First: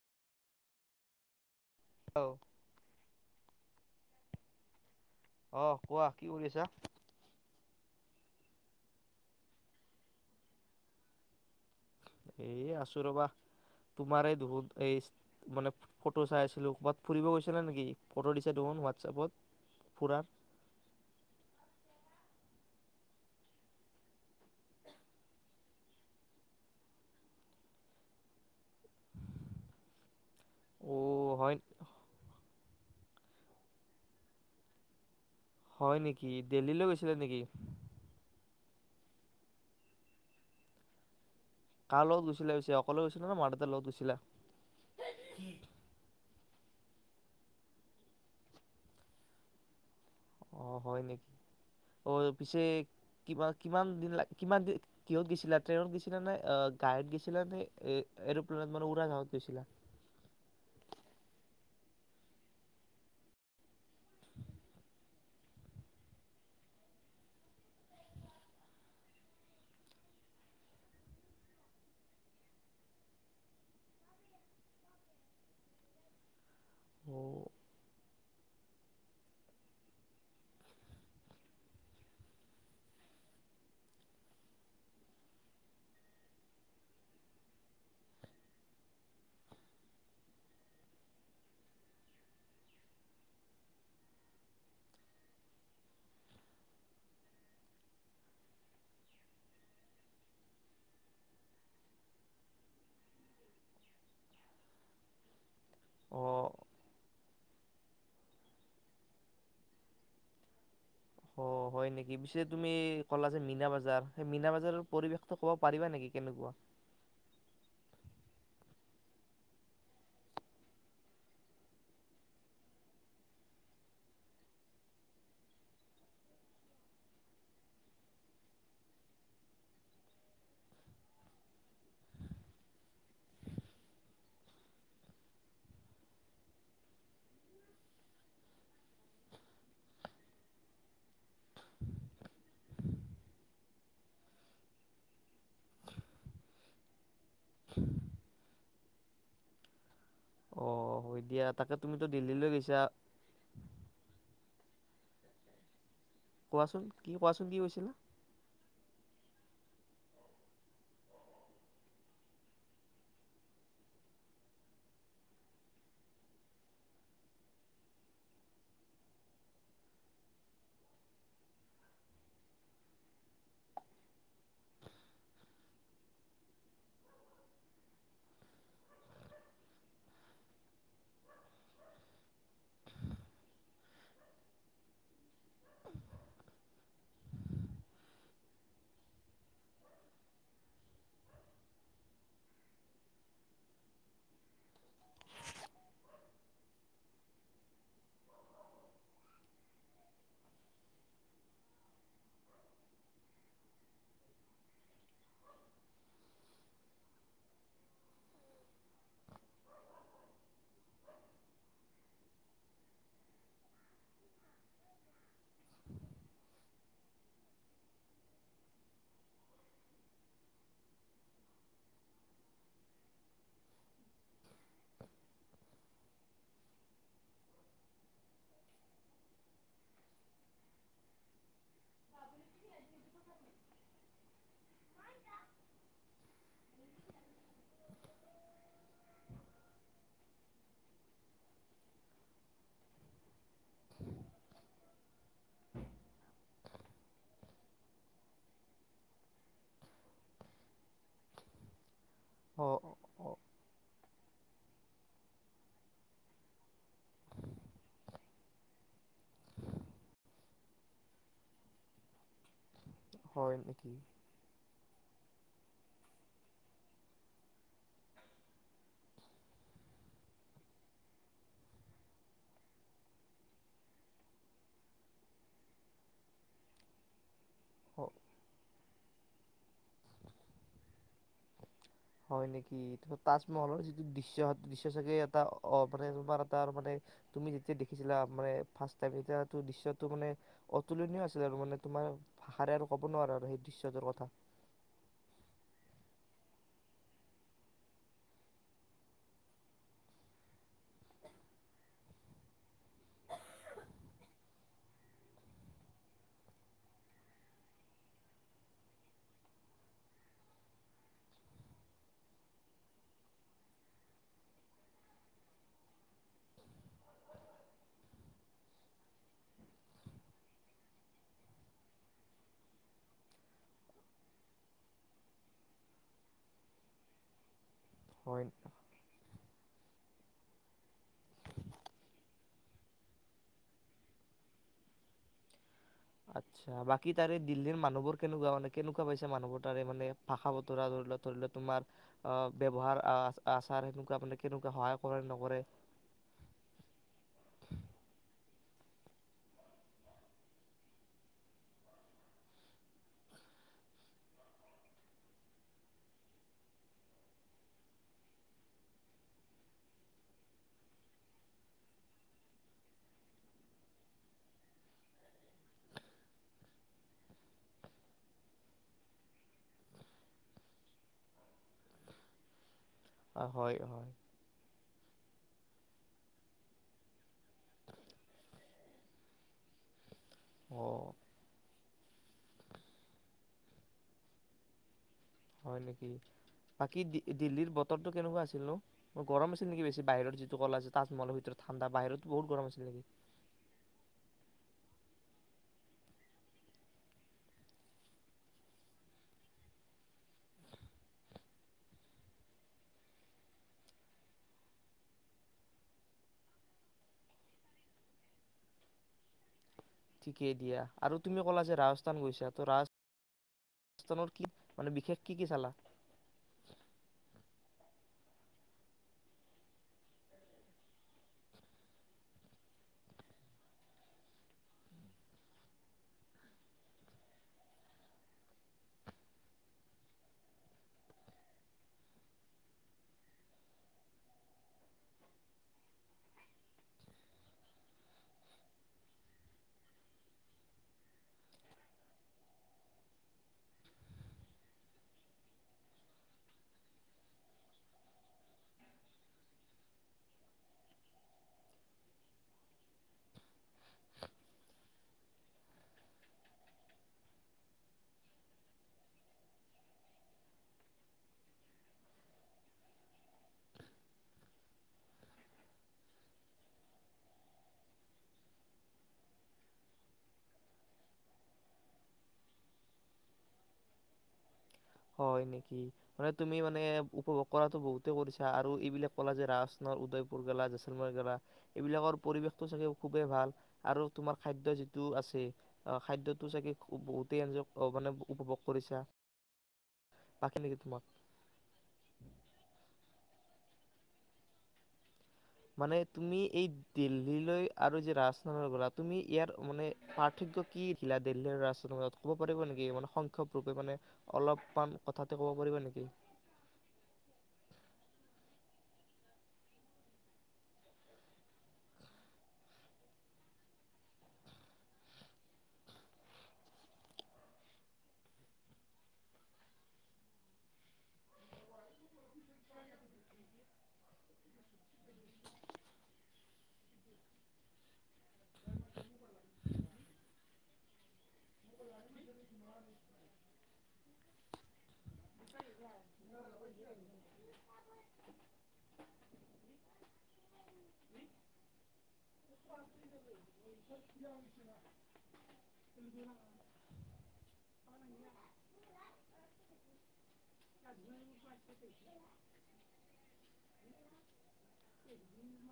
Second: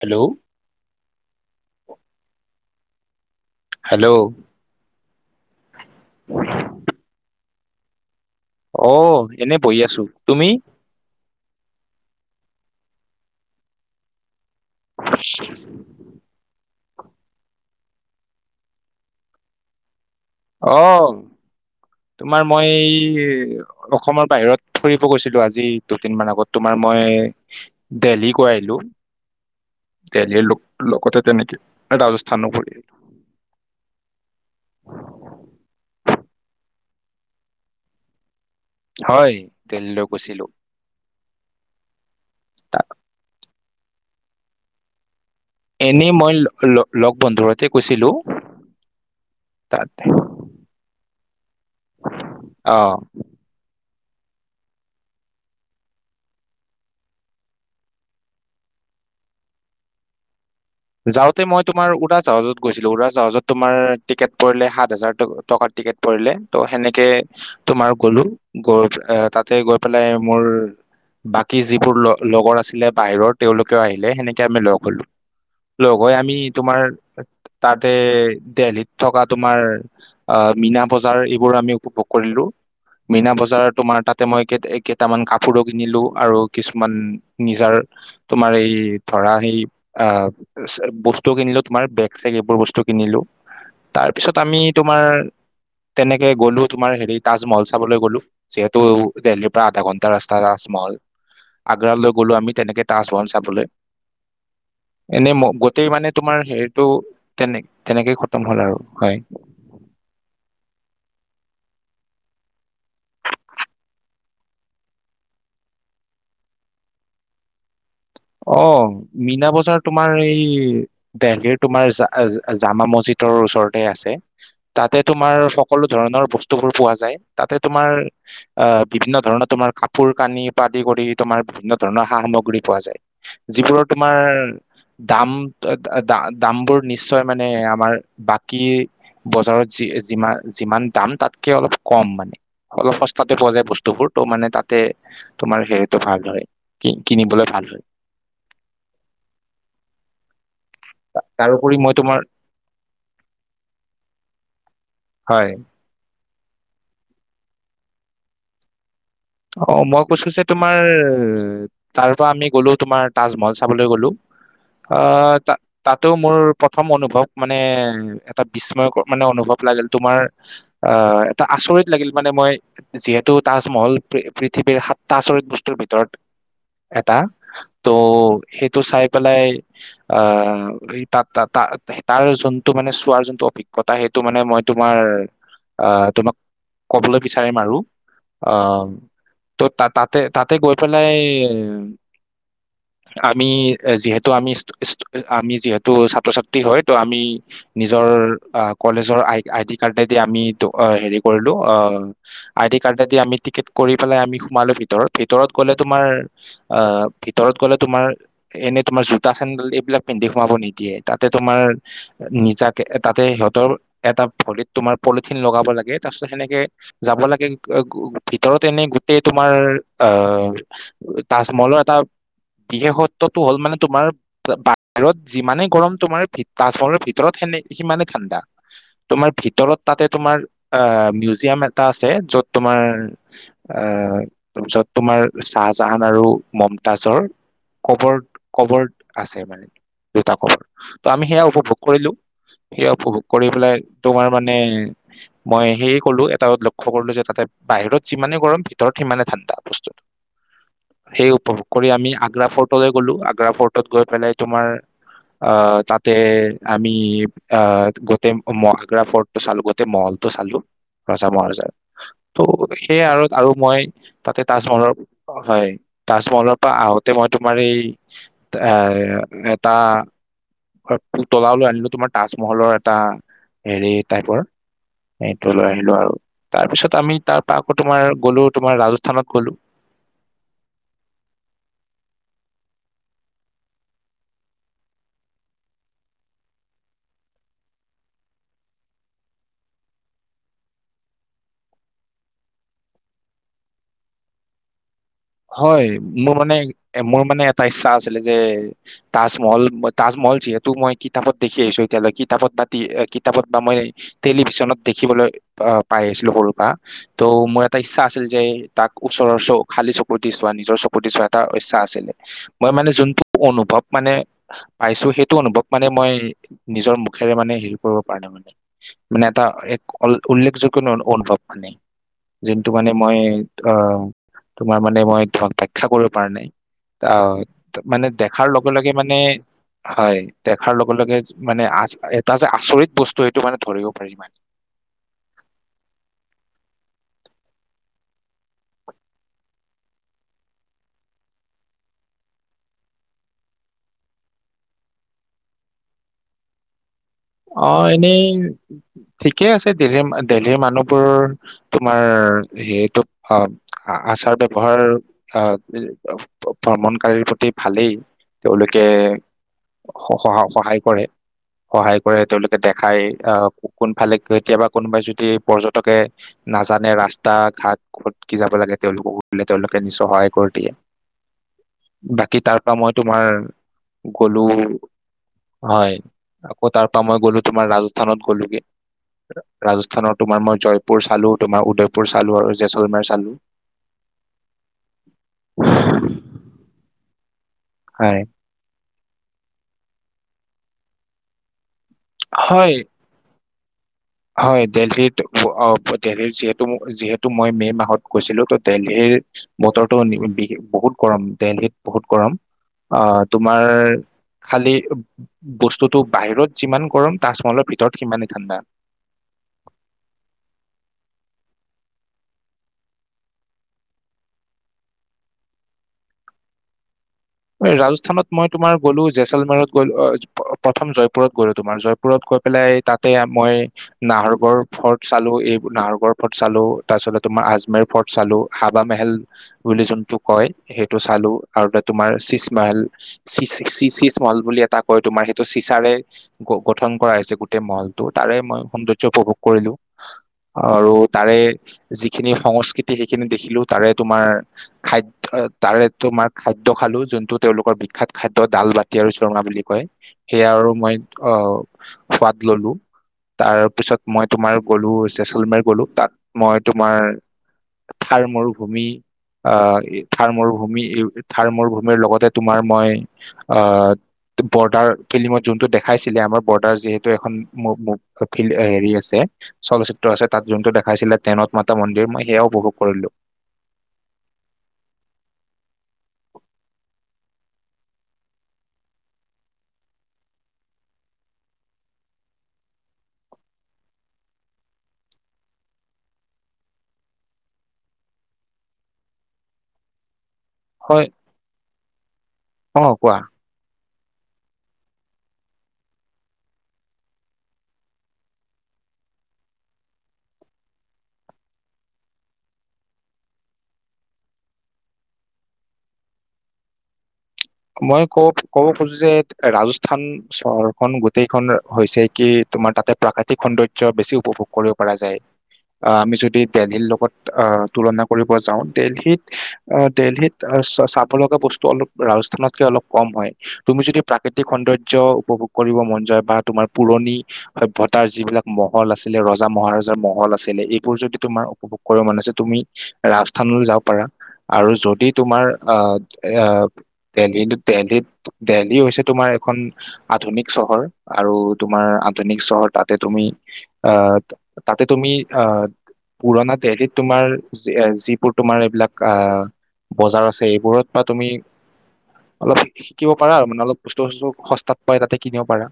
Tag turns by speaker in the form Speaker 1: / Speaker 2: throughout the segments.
Speaker 1: Hello
Speaker 2: hello
Speaker 1: hello
Speaker 2: অঁহ, কোৱা কি কৰি আছা?
Speaker 1: অ' এনেই বহি আছো। তুমি?
Speaker 2: এ আছো ৰ'বা তোমাৰে দোহো এইচ মানে ফটো চাই আছিলোঁ, ক'বাত ফুৰিব গৈছেলা নেকি? ফটো গৈছা দেখোন হোৱাটছআপত ফুৰাৰ।
Speaker 1: অ' তোমাৰ মই এইঅ অসমৰ বাহিৰত ফুৰিব গৈছিলো আজি দুদিন মান আগত। তোমাৰ মই দেলহি গৈ আহিলো। দিলহিৰ লোক
Speaker 2: অ
Speaker 1: লগতে
Speaker 2: হয়
Speaker 1: তেনেকে ৰাজস্থানো গৈ আহি
Speaker 2: হয় নেকি? দেল্লীলৈ গৈছিলে নেকি?
Speaker 1: হয়। দেল্লীলৈ গৈছিলো।
Speaker 2: কাৰ লগত গৈছিলা পিছে?
Speaker 1: তাত
Speaker 2: অকলে গৈছিল নে মা দেউতাৰ লগত গৈছিলা?
Speaker 1: এনেই মই ল ল লগ বন্ধুৰসতে গৈছিলো তাত।
Speaker 2: অঁ হয় নেকি? অ' পিছে
Speaker 1: অ
Speaker 2: কিবা কিমান দিন লাগ কিমান দিন কিহত গৈছিলা, ট্ৰেইনত গৈছিলা নে অ' গাড়ত গৈছিলা নে, এ এৰপ্লেনত মানে উৰা জাহাজত গৈছিলা?
Speaker 1: যাওঁতে মই তোমাৰ উৰা জাহজত গৈছিলো। উৰাজাহাজত তোমাৰ টিকেট পৰিলে সাত হাজাৰ ট টকাৰ টিকেট পৰিলে ত' সেনেকে তোমাৰ গ'লো গৈ এ তাতে গৈ পেলাই মোৰ বাকী যিবোৰ ল লগৰ আছিলে বাহিৰৰ তেওঁলোকেও আহিলে সেনেকে আমি লগ হ'লো। ল'গ হৈ আমি তোমাৰ
Speaker 2: অ
Speaker 1: তাতে দেলহিত থকা তোমাৰ আ'হ মিনা বজাৰ এইবোৰ আমি উপভোগ কৰিলো। মিনা বজাৰৰ তোমাৰ তাতে মই কেট কেইটামান কাপোৰো কিনিলো আৰু কিছুমান নিজাৰ তোমাৰ এই থৰাহিপ আহ এতে বস্তু কিনিলো তোমাৰ বেগ চেগ এইবোৰ বস্তু কিনিলো। তাৰ পিছত আমি তোমাৰ তেনেকে গ'লো তোমাৰ হেৰি তাজমহল চাবলৈ গ'লো যিহেতু দেল্লহীৰ পৰা আধা ঘণ্টা ৰাস্তা তাজমহল। আগ্ৰালৈ গ'লো আমি তেনেকে তাজমহল চাবলৈ। এনেই ম গোটই মানে তোমাৰ
Speaker 2: অ
Speaker 1: হেৰিটো তেনে তেনেকেই খতম হ'ল আৰু হয়।
Speaker 2: অ, হয় নেকি? পিছে তুমি ক'লা যে মিনা বজাৰ, সেই মিনা বাজাৰৰ পৰিৱেশটো ক'ব পাৰিবা নেকি কেনেকুৱা?
Speaker 1: অ', মীনা বজাৰ তোমাৰ এই দেল্হিৰ তোমাৰ জ-জামা মছজিদৰ ওচৰতে আছে। তাতে তোমাৰ সকলো ধৰণৰ বস্তুবোৰ পোৱা যায়, তাতে তোমাৰ আহ বিভিন্ন ধৰণৰ তোমাৰ কাপোৰ কানি পা আদি কৰি তোমাৰ বিভিন্ন ধৰণৰ সা সামগ্ৰী পোৱা যায়। যিবোৰৰ তোমাৰ দাম দ-দামবোৰ নিশ্চয় মানে আমাৰ বাকী বজাৰত যি-যি-যিমান দাম তাতকে অলপ কম মানে। অলপ সস্তাতে পোৱা যায় বস্তুবোৰ ত' মানে তাতে তোমাৰ হেৰিটো ভাল হয়, কিনিবলৈ ভাল হয়।
Speaker 2: অ', হয় দিয়া তাকে
Speaker 1: তাৰোপৰি মই
Speaker 2: তুমিতো
Speaker 1: তোমাৰ
Speaker 2: দিল্লী লৈ গৈছা?
Speaker 1: হয়।
Speaker 2: কোৱাচোন কি কোৱাচোন কি কৈছিলা?
Speaker 1: অ', মই কৈছো যে তোমাৰ তাৰ পৰা আমি গ'লো তোমাৰ তাজমহল চাবলৈ গ'লো আহ, তা তাতো মোৰ প্ৰথম অনুভৱ মানে এটা বিস্ময়কৰ মানে অনুভৱ লাগিল তোমাৰ আহ, এটা আচৰিত লাগিল মানে মই যিহেতু তাজমহল পৃথিৱীৰ সাতটা আচৰিত বস্তুৰ ভিতৰত এটা। ত' সেইটো চাই পেলাই আহ, তাত ত-তাৰ যোনটো মানে চোৱাৰ যোনটো অভিজ্ঞতা। ত সেইটো মানে মই তোমাৰ আহ, তোমাক কবলৈ বিচাৰিম আৰু। অ'। ত' তাতে তাতে গৈ পেলাই। আমি যিহেতু আমি আমি যিহেতু ছাত্ৰ-ছাত্ৰী হয়, তো আমি নিজৰ কলেজৰ আ-আইডি কাৰ্ডে দি আমি হেৰি কৰিলো আহ আই ডি কাৰ্ড দি আমি টিকেট কৰি পেলাই আমি সোমালো ভিতৰত ভিতৰত গ'লে তোমাৰ আহ ভিতৰত গ'লে তোমাৰ এনেই তোমাৰ জোতা-চেণ্ডেল এইবিলাক পিন্ধি সোমাব নিদিয়ে তাতে তোমাৰ নিজাকে তাতে সিহঁতৰ এটা ভৰিত তোমাৰ পলিথিন লগাব লাগে তাৰ পিছত সেনেকে যাব লাগে ভিতৰত এনে গোটেই তোমাৰ আহ, তাজমহলৰ এটা বিশেষত্বটো হ'ল মানে তোমাৰ বাহিৰত যিমানেই গৰম তোমাৰ তাজমলৰ ভিতৰত সেনে সিমানে ঠাণ্ডা। তোমাৰ ভিতৰত তাতে তোমাৰ আহ মিউজিয়াম এটা আছে য'ত তোমাৰ আহ য'ত তোমাৰ চাহজাহান আৰু মমতাজৰ কবৰ কবৰড আছে মানে দুটা কবৰ ত' আমি সেয়া উপভোগ কৰিলো। সেইয়া উপভোগ কৰি পেলাই তোমাৰ মানে মই সেয়ে ক'লো এটাত লক্ষ্য কৰিলো যে তাতে বাহিৰত যিমানে গৰম ভিতৰত সিমানে ঠাণ্ডা বস্তুটো, সেই উপভোগ কৰি আমি আগ্ৰা
Speaker 2: অ
Speaker 1: ফৰ্টলৈ গ'লো
Speaker 2: অ
Speaker 1: আগ্ৰা ফৰ্টত গৈ পেলাই তোমাৰ আহ তাতে আমি আহ, গোটেই আগ্ৰা ফৰ্ট চালো গোটেই মহলটো চালো ৰজা মহাৰাজাৰ ত' সেইয়াই আৰু আৰু
Speaker 2: হয়
Speaker 1: মই
Speaker 2: নেকি
Speaker 1: তাতে তাজমহলৰ হয়, তাজমহলৰ পৰা আহোতে মই তোমাৰ এই এ এটা হয়, পুতলাও লৈ আনিলো তোমাৰ তাজমহলৰ এটা হেৰি টাইপৰ। সেইটো লৈ আহিলো আৰু। তাৰ পিছত আমি তাৰ পৰা আকৌ
Speaker 2: অ
Speaker 1: তোমাৰ গলো তোমাৰ ৰাজস্থানত গলো।
Speaker 2: [inaudible] হয় নেকি? ত তাজমহলৰ যিটো দৃশ্য দৃশ্য চাগে এটা অ [unintelligible] মানে তোমাৰ এটা মানে তুমি যেতিয়া দেখিছিলা মানে ফাৰ্ষ্ট টাইম, এটিয়াটো দৃশ্যটো মানে অতুলনীয় আছিল আৰু মানে তোমাৰ ভাষাৰে আৰু ক'ব নোৱাৰা আৰু সেই দৃশ্যটোৰ কথা।
Speaker 1: হয় মোৰ মানে, মোৰ মানে এটা ইচ্ছা আছিলে যে তাজমহল, তাজমহল যিহেতু মই কিতাপত দেখি আহিছোঁ এতিয়ালৈকে। কিতাপত বাতি কিতাপত বা মই টেলিভিচনত দেখিবলৈ আহ পাই আহিছিলো সৰু পা। ত' মোৰ এটা ইচ্ছা আছিল যে, তাক ওচৰৰ খালী চ কু দি চোৱা, নিজৰ চকুদি চোৱা এটা ইচ্ছা আছিলে। মই মানে যোনটো অনুভৱ মানে পাইছো, সেইটো অনুভৱ মানে মই নিজৰ মুখেৰে মানে হেৰি কৰিব পৰা নাই মানে। মানে এটা এক উল্লেখযোগ্য অনুভৱ মানে। যিহেটো মানে মই অহ তোমাৰ মানে মই ধৰক ব্যখ্যা কৰিব পৰা নাই। আহ মানে
Speaker 2: হয়
Speaker 1: দেখাৰ লগে লগে মানে হয়। দেখাৰ লগে লগে মানে আ এটা যে আচৰিত বস্তু সেইটো মানে ধৰিব পাৰি ইমান।
Speaker 2: আচ্ছা। বাকী তাৰে দিল্লীৰ মানুহবোৰ কেনেকুৱা মানে কেনেকুৱা পাইছে মানুহবোৰ তাৰে মানে ভাষা বতৰা ধৰিল ধৰি লোৱা তোমাৰ আহ ব্যৱহাৰ আহ আচাৰ সেনেকুৱা মানে কেনেকুৱে সহায় কৰে নকৰে?
Speaker 1: অ এনেই ঠিকেই আছে দেল্হীৰ দেল্হীৰ মানুহবোৰ। তোমাৰ সেইটো অ আচাৰ ব্যৱহাৰ, আহ ভ্ৰমণকাৰীৰ প্ৰতি ভালেই তেওঁলোকে সহ সহায় কৰে। সহায় কৰে তেওঁলোকে দেখাই, আহ কোনফালে কেতিয়াবা কোনোবাই যদি পৰ্যটকে নাজানে ৰাস্তা ঘাট, ক'ত কি যাব লাগে তেওঁলোকক সুধিলে তেওঁলোকে নিচয় সহায় কৰি দিয়ে। বাকী তাৰ মই তোমাৰ
Speaker 2: আহ, হয় হয়
Speaker 1: গলো হয়। আকৌ তাৰ পৰা মই গ'লো তোমাৰ ৰাজস্থানত গলোগে। ৰাজস্থানৰ তোমাৰ মই
Speaker 2: অ
Speaker 1: জয়পুৰ চালো। তোমাৰ উদয়পুৰ চালো আৰু জেচলমাৰী চালো।
Speaker 2: হয় নেকি, বাকী দিল্লীৰ বতৰটো
Speaker 1: হয়
Speaker 2: কেনেকুৱা আছিল? ছিলো। গৰম আছিল নেকি বেছি বাহিৰত যিটো কলা যে তাত ভিতৰত ঠাণ্ডা বাহিৰত বহুত গৰম
Speaker 1: হয়
Speaker 2: আছিলে নেকি?
Speaker 1: হয় দেল্হীত, অ দেল্হীত যিহেতু যিহেতু মই মে মাহত গৈছিলো। ত দেল্হীৰ বতৰতো বহুত গৰম দেল্হীত। বহুত গৰম। আহ তোমাৰ খালি বস্তুতটো বাহিৰত যিমান গৰম, তাজমহলৰ ভিতৰত সিমানেই ঠাণ্ডা।
Speaker 2: ঠিকেইে দিয়া। আৰু তুমি ক'লা যে ৰাজস্থান গৈছা, ত ৰাজ স্হানত কি মানে বিশেষ কি কি চালা?
Speaker 1: ৰাজস্থানত মই তোমাৰ গ'লো জেচলমোৰত গলো প্ৰথম জয়পুৰত গ'লো তোমাৰ জয় পুৰত গৈ পেলাই তাতে মই নাহৰগড় ফৰ্ট চালো, এই নাহৰগডৰ ফৰ্ট চালো, তাৰপছতে তোমাৰ আজমেৰ ফৰ্ট চালো। হাবা মেহেল বুলি যোনটো কয়, সেইটো চালো আৰু ত তোমাৰ চীজমল, চী চী চীজ মহল বুলি এটা কয় তোমাৰ সেইটো চিচাৰে গ, গঠন কৰা হৈছে গোটেই মহলটো। তাৰে মই সৌন্দৰ্য উপভোগ কৰিলো। আৰু তাৰে যিখিনি সংস্কৃতি সেইখিনি দেখিলো তাৰে তোমাৰ খাদ্য তাৰে তোমাৰ খাদ্য দ্য খালো যোনটো তেওঁলোকৰ বিখ্যাত খাদ্য ডাল, বাতি আৰু চৰঙা বুলি কয়। সেয়া আৰু মই আহ সোৱাদ ললো। তাৰ পিছত মই তোমাৰ গলো চেচলমাৰ গলো। তাত মই তোমাৰ থাৰ মৰুভূমি আহ, থাৰ মৰুভূমি এই থাৰ মোৰভূমিৰ লগতে তোমাৰ মই আহ বৰ্ডাৰ ফিল্মত যোনটো দেখাইছিলে, আমাৰ বৰ্ডাৰ যিহেতু এখন ফিল হেৰি আছে। চলচ্চিত্ৰ আছে, তাত যোনটো দেখাইছিলে তেনত মাতা মন্দিৰ মই সেয়াও উপভোগ কৰিলো।
Speaker 2: হয়, নেকি। মানে তুমি মানে উপভোগ কৰাতটো বহুতেই কৰিছা আৰু এইবিলাক কলা যে ৰাণৰ উদয়। জয়ছেলমাৰ গলা এইবিলাকৰ পৰিৱেশটো চাগে খুবেই ভাল আৰু তোমাৰ খাদ্য যিটো আছে। খাদ্যতো চাগে বহুতেই আজ মানে উপভোগ কৰিছা। তাকে নেকি তোমাক
Speaker 1: হয় অ, কোৱা।
Speaker 2: মানে তুমি এই দিল্লীলৈ আৰু যে, ৰাজস্থানলৈ গ'লা তুমি ইয়াৰ মানে পাৰ্থক্য কি দিলা দিল্লীৰ ৰাজপুতৰ মাজত ক'ব পাৰিব নেকি মানে সংখ্যক ৰূপে মানে অলপমান কথাটো ক'ব পাৰিবা নেকি।
Speaker 1: মই ক, ক'ব খুজো যে ৰাজস্থান চহৰখন গোটেইখন হৈছে কি তোমাৰ তাতে প্ৰাকৃতিক সৌন্দৰ্য বেছি উপভোগ কৰিব পৰা যায়। আহ, আমি যদি দিল্লীৰ লগত আহ তুলনা কৰিব যাওঁ, দিল্লীত অ, দিল্লী চাব লগা বস্তু অলপ ৰাজ অলপ কম হয়, তুমি যদি প্ৰাকৃতিক সৌন্দৰ্য উপভোগ কৰিব মন যায় বা তোমাৰ পুৰণি সভ্যতাৰ যিবিলাক মহল আছিলে, ৰজা মহাৰজাৰ মহল আছিলে, এইবোৰ যদি তোমাৰ উপভোগ কৰিব মানে যে, তুমি ৰাজস্থানলৈ যাব পাৰা আৰু যদি দি তোমাৰ আহ এ দিল্লী দিল্লী হৈছে, তোমাৰ এখন আধুনিক চহৰ আৰু তোমাৰ আধুনিক চহৰ তাতে তুমি আহ, তাতে তুমি অ, পুৰণা দিল্লীত তোমাৰ যিবোৰ তোমাৰ এইবিলাক আহ বজাৰ আছে, এইবোৰত বা তুমি অলপ শিকিব পাৰা আৰু মানে অলপ বস্তু, বস্তু সস্তাত পাই। তাতে কিনিব পাৰা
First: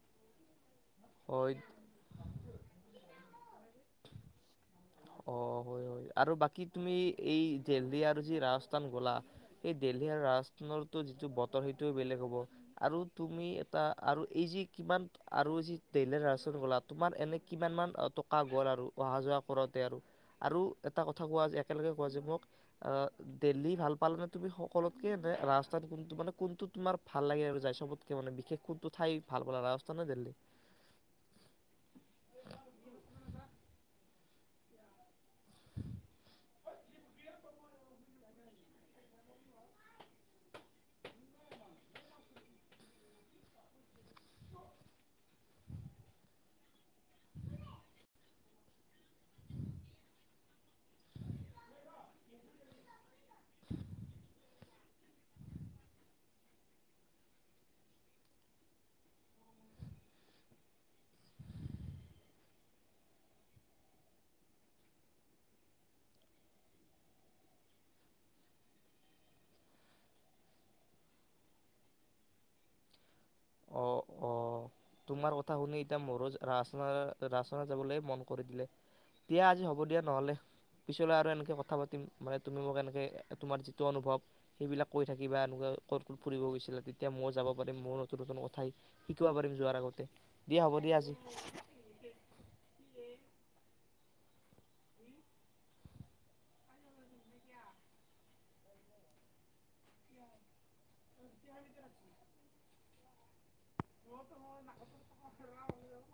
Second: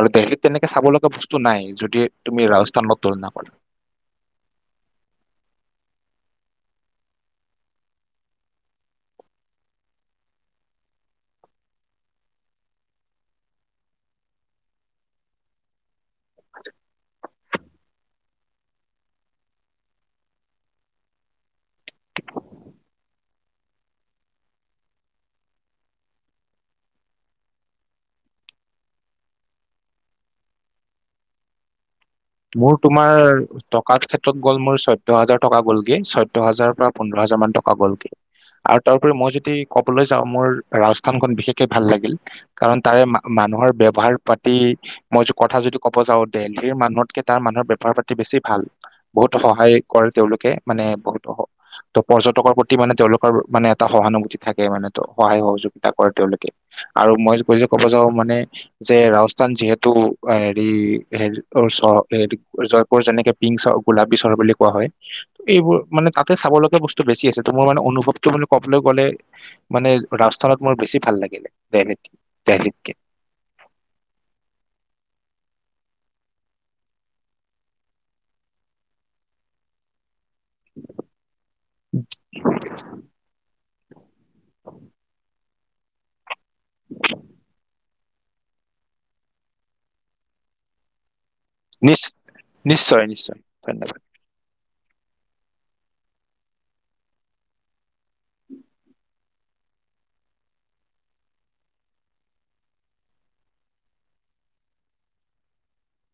Speaker 1: আৰু দিল্লীত। তেনেকে চাব লগা বস্তু
Speaker 2: হয়
Speaker 1: নাই যদি তুমি ৰাজস্থানৰ লগত, তুলনা কৰা
Speaker 2: [inaudible] অ, হয়, হয় আৰু বাকী তুমি এই দিল্লী আৰু যি ৰাজস্থান গ'লা। এই দিল্লী আৰু ৰাজস্থানৰ যিটো বতৰ সেইটো বেলেগ হ'ব। আৰু তুমি এটা আৰু এই যি কিমান আৰু এই যি দিল্লী আৰু ৰাজপুত গ'লা তোমাৰ এনে কিমান মান টকা টকা গ'ল আৰু অহা যোৱা কৰোঁতে আৰু আৰু এটা কথা কোৱা যে একেলগে কোৱা যে মোক অ দিল্লী ভাল পালে নে, তুমি সকলোকে ৰাস্তাত কোনটো মানে কোনটো তোমাৰ ভাল লাগে আৰু যাই চবত কে থাকিবলে বিশেষ কোনটো ঠাই ভাল বোলা ৰাজস্থান না দিল্লী।
Speaker 1: মোৰ তোমাৰ টকা ক্ষেত্ৰত গ'ল মোৰ সত চৈধ্য হাজাৰ টকা গল গে চৈধ্য হাজাৰ পৰা পোন্ধৰ হাজাৰ মান টকা গলগে। আৰু তাৰপৰি মই যদি কবলৈ যাওঁ মোৰ ৰাজস্থানখন বিশেষকে ভাল লাগিল। কাৰণ তাৰে মানুহৰ ব্যৱহাৰ পাতি মই কথা যদি ক'ব যাওঁ দিল্লীৰ মানুহতকে তাৰ মানুহৰ ব্যৱহাৰৰ পাতি বেছি ভাল। বহুত সহায় কৰে তেওঁলোকে মানে বহুত ত পৰ্যটকৰ প্ৰতি মানে তেওঁলোক মানে এটা সহানুভূতি থাকে মানে টো সহায় সহযোগিতা কৰে তেওঁলোকে আৰু মই কই যে ক'ব যাওঁ মানে যে ৰাজস্থান যিহেতু হেৰি হেচ ওচৰত এইটো জয়পুৰ যেনেকে পিংক চহৰ গোলাবী চহৰ বুলি কোৱা হয়। এইবোৰ মানে তাতে চাব লগীয়া বস্তু বেছি আছে তো মোৰ মানে অনুভৱটো মানে কবলৈ গ'লে মানে ৰাজস্থানত মোৰ বেছি ভাল লাগিলে দেহলিত দেহলীতকে
Speaker 2: অ অ তোমাৰ কথা শুনি এতিয়া মোৰো ৰাজস্থা ৰাজস্থান যাবলে মন কৰি দিলে দিয়া আজি হ'ব দিয়া নহ'লে। পিছলৈ আৰু এনেকে কথা পাতিম মানে তুমি মোক এনেকে তোমাৰ যিটো অনুভৱ সেইবিলাক কৈ থাকিবা এনেকোৱা ক'ত ক'ত ফুৰিব গৈছিলা তেতিয়া মই যাব পাৰিম মোৰ নতুন নতুন কথাই শিকিব পাৰিম যোৱাৰ আগতে দিয়া হ'ব দিয়া আজি
Speaker 1: নিশ নিশ্চয় নিশ্চয় ধন্যবাদ
Speaker 2: [unintelligible] তহঁত মই ন খেলনা হৈ যাব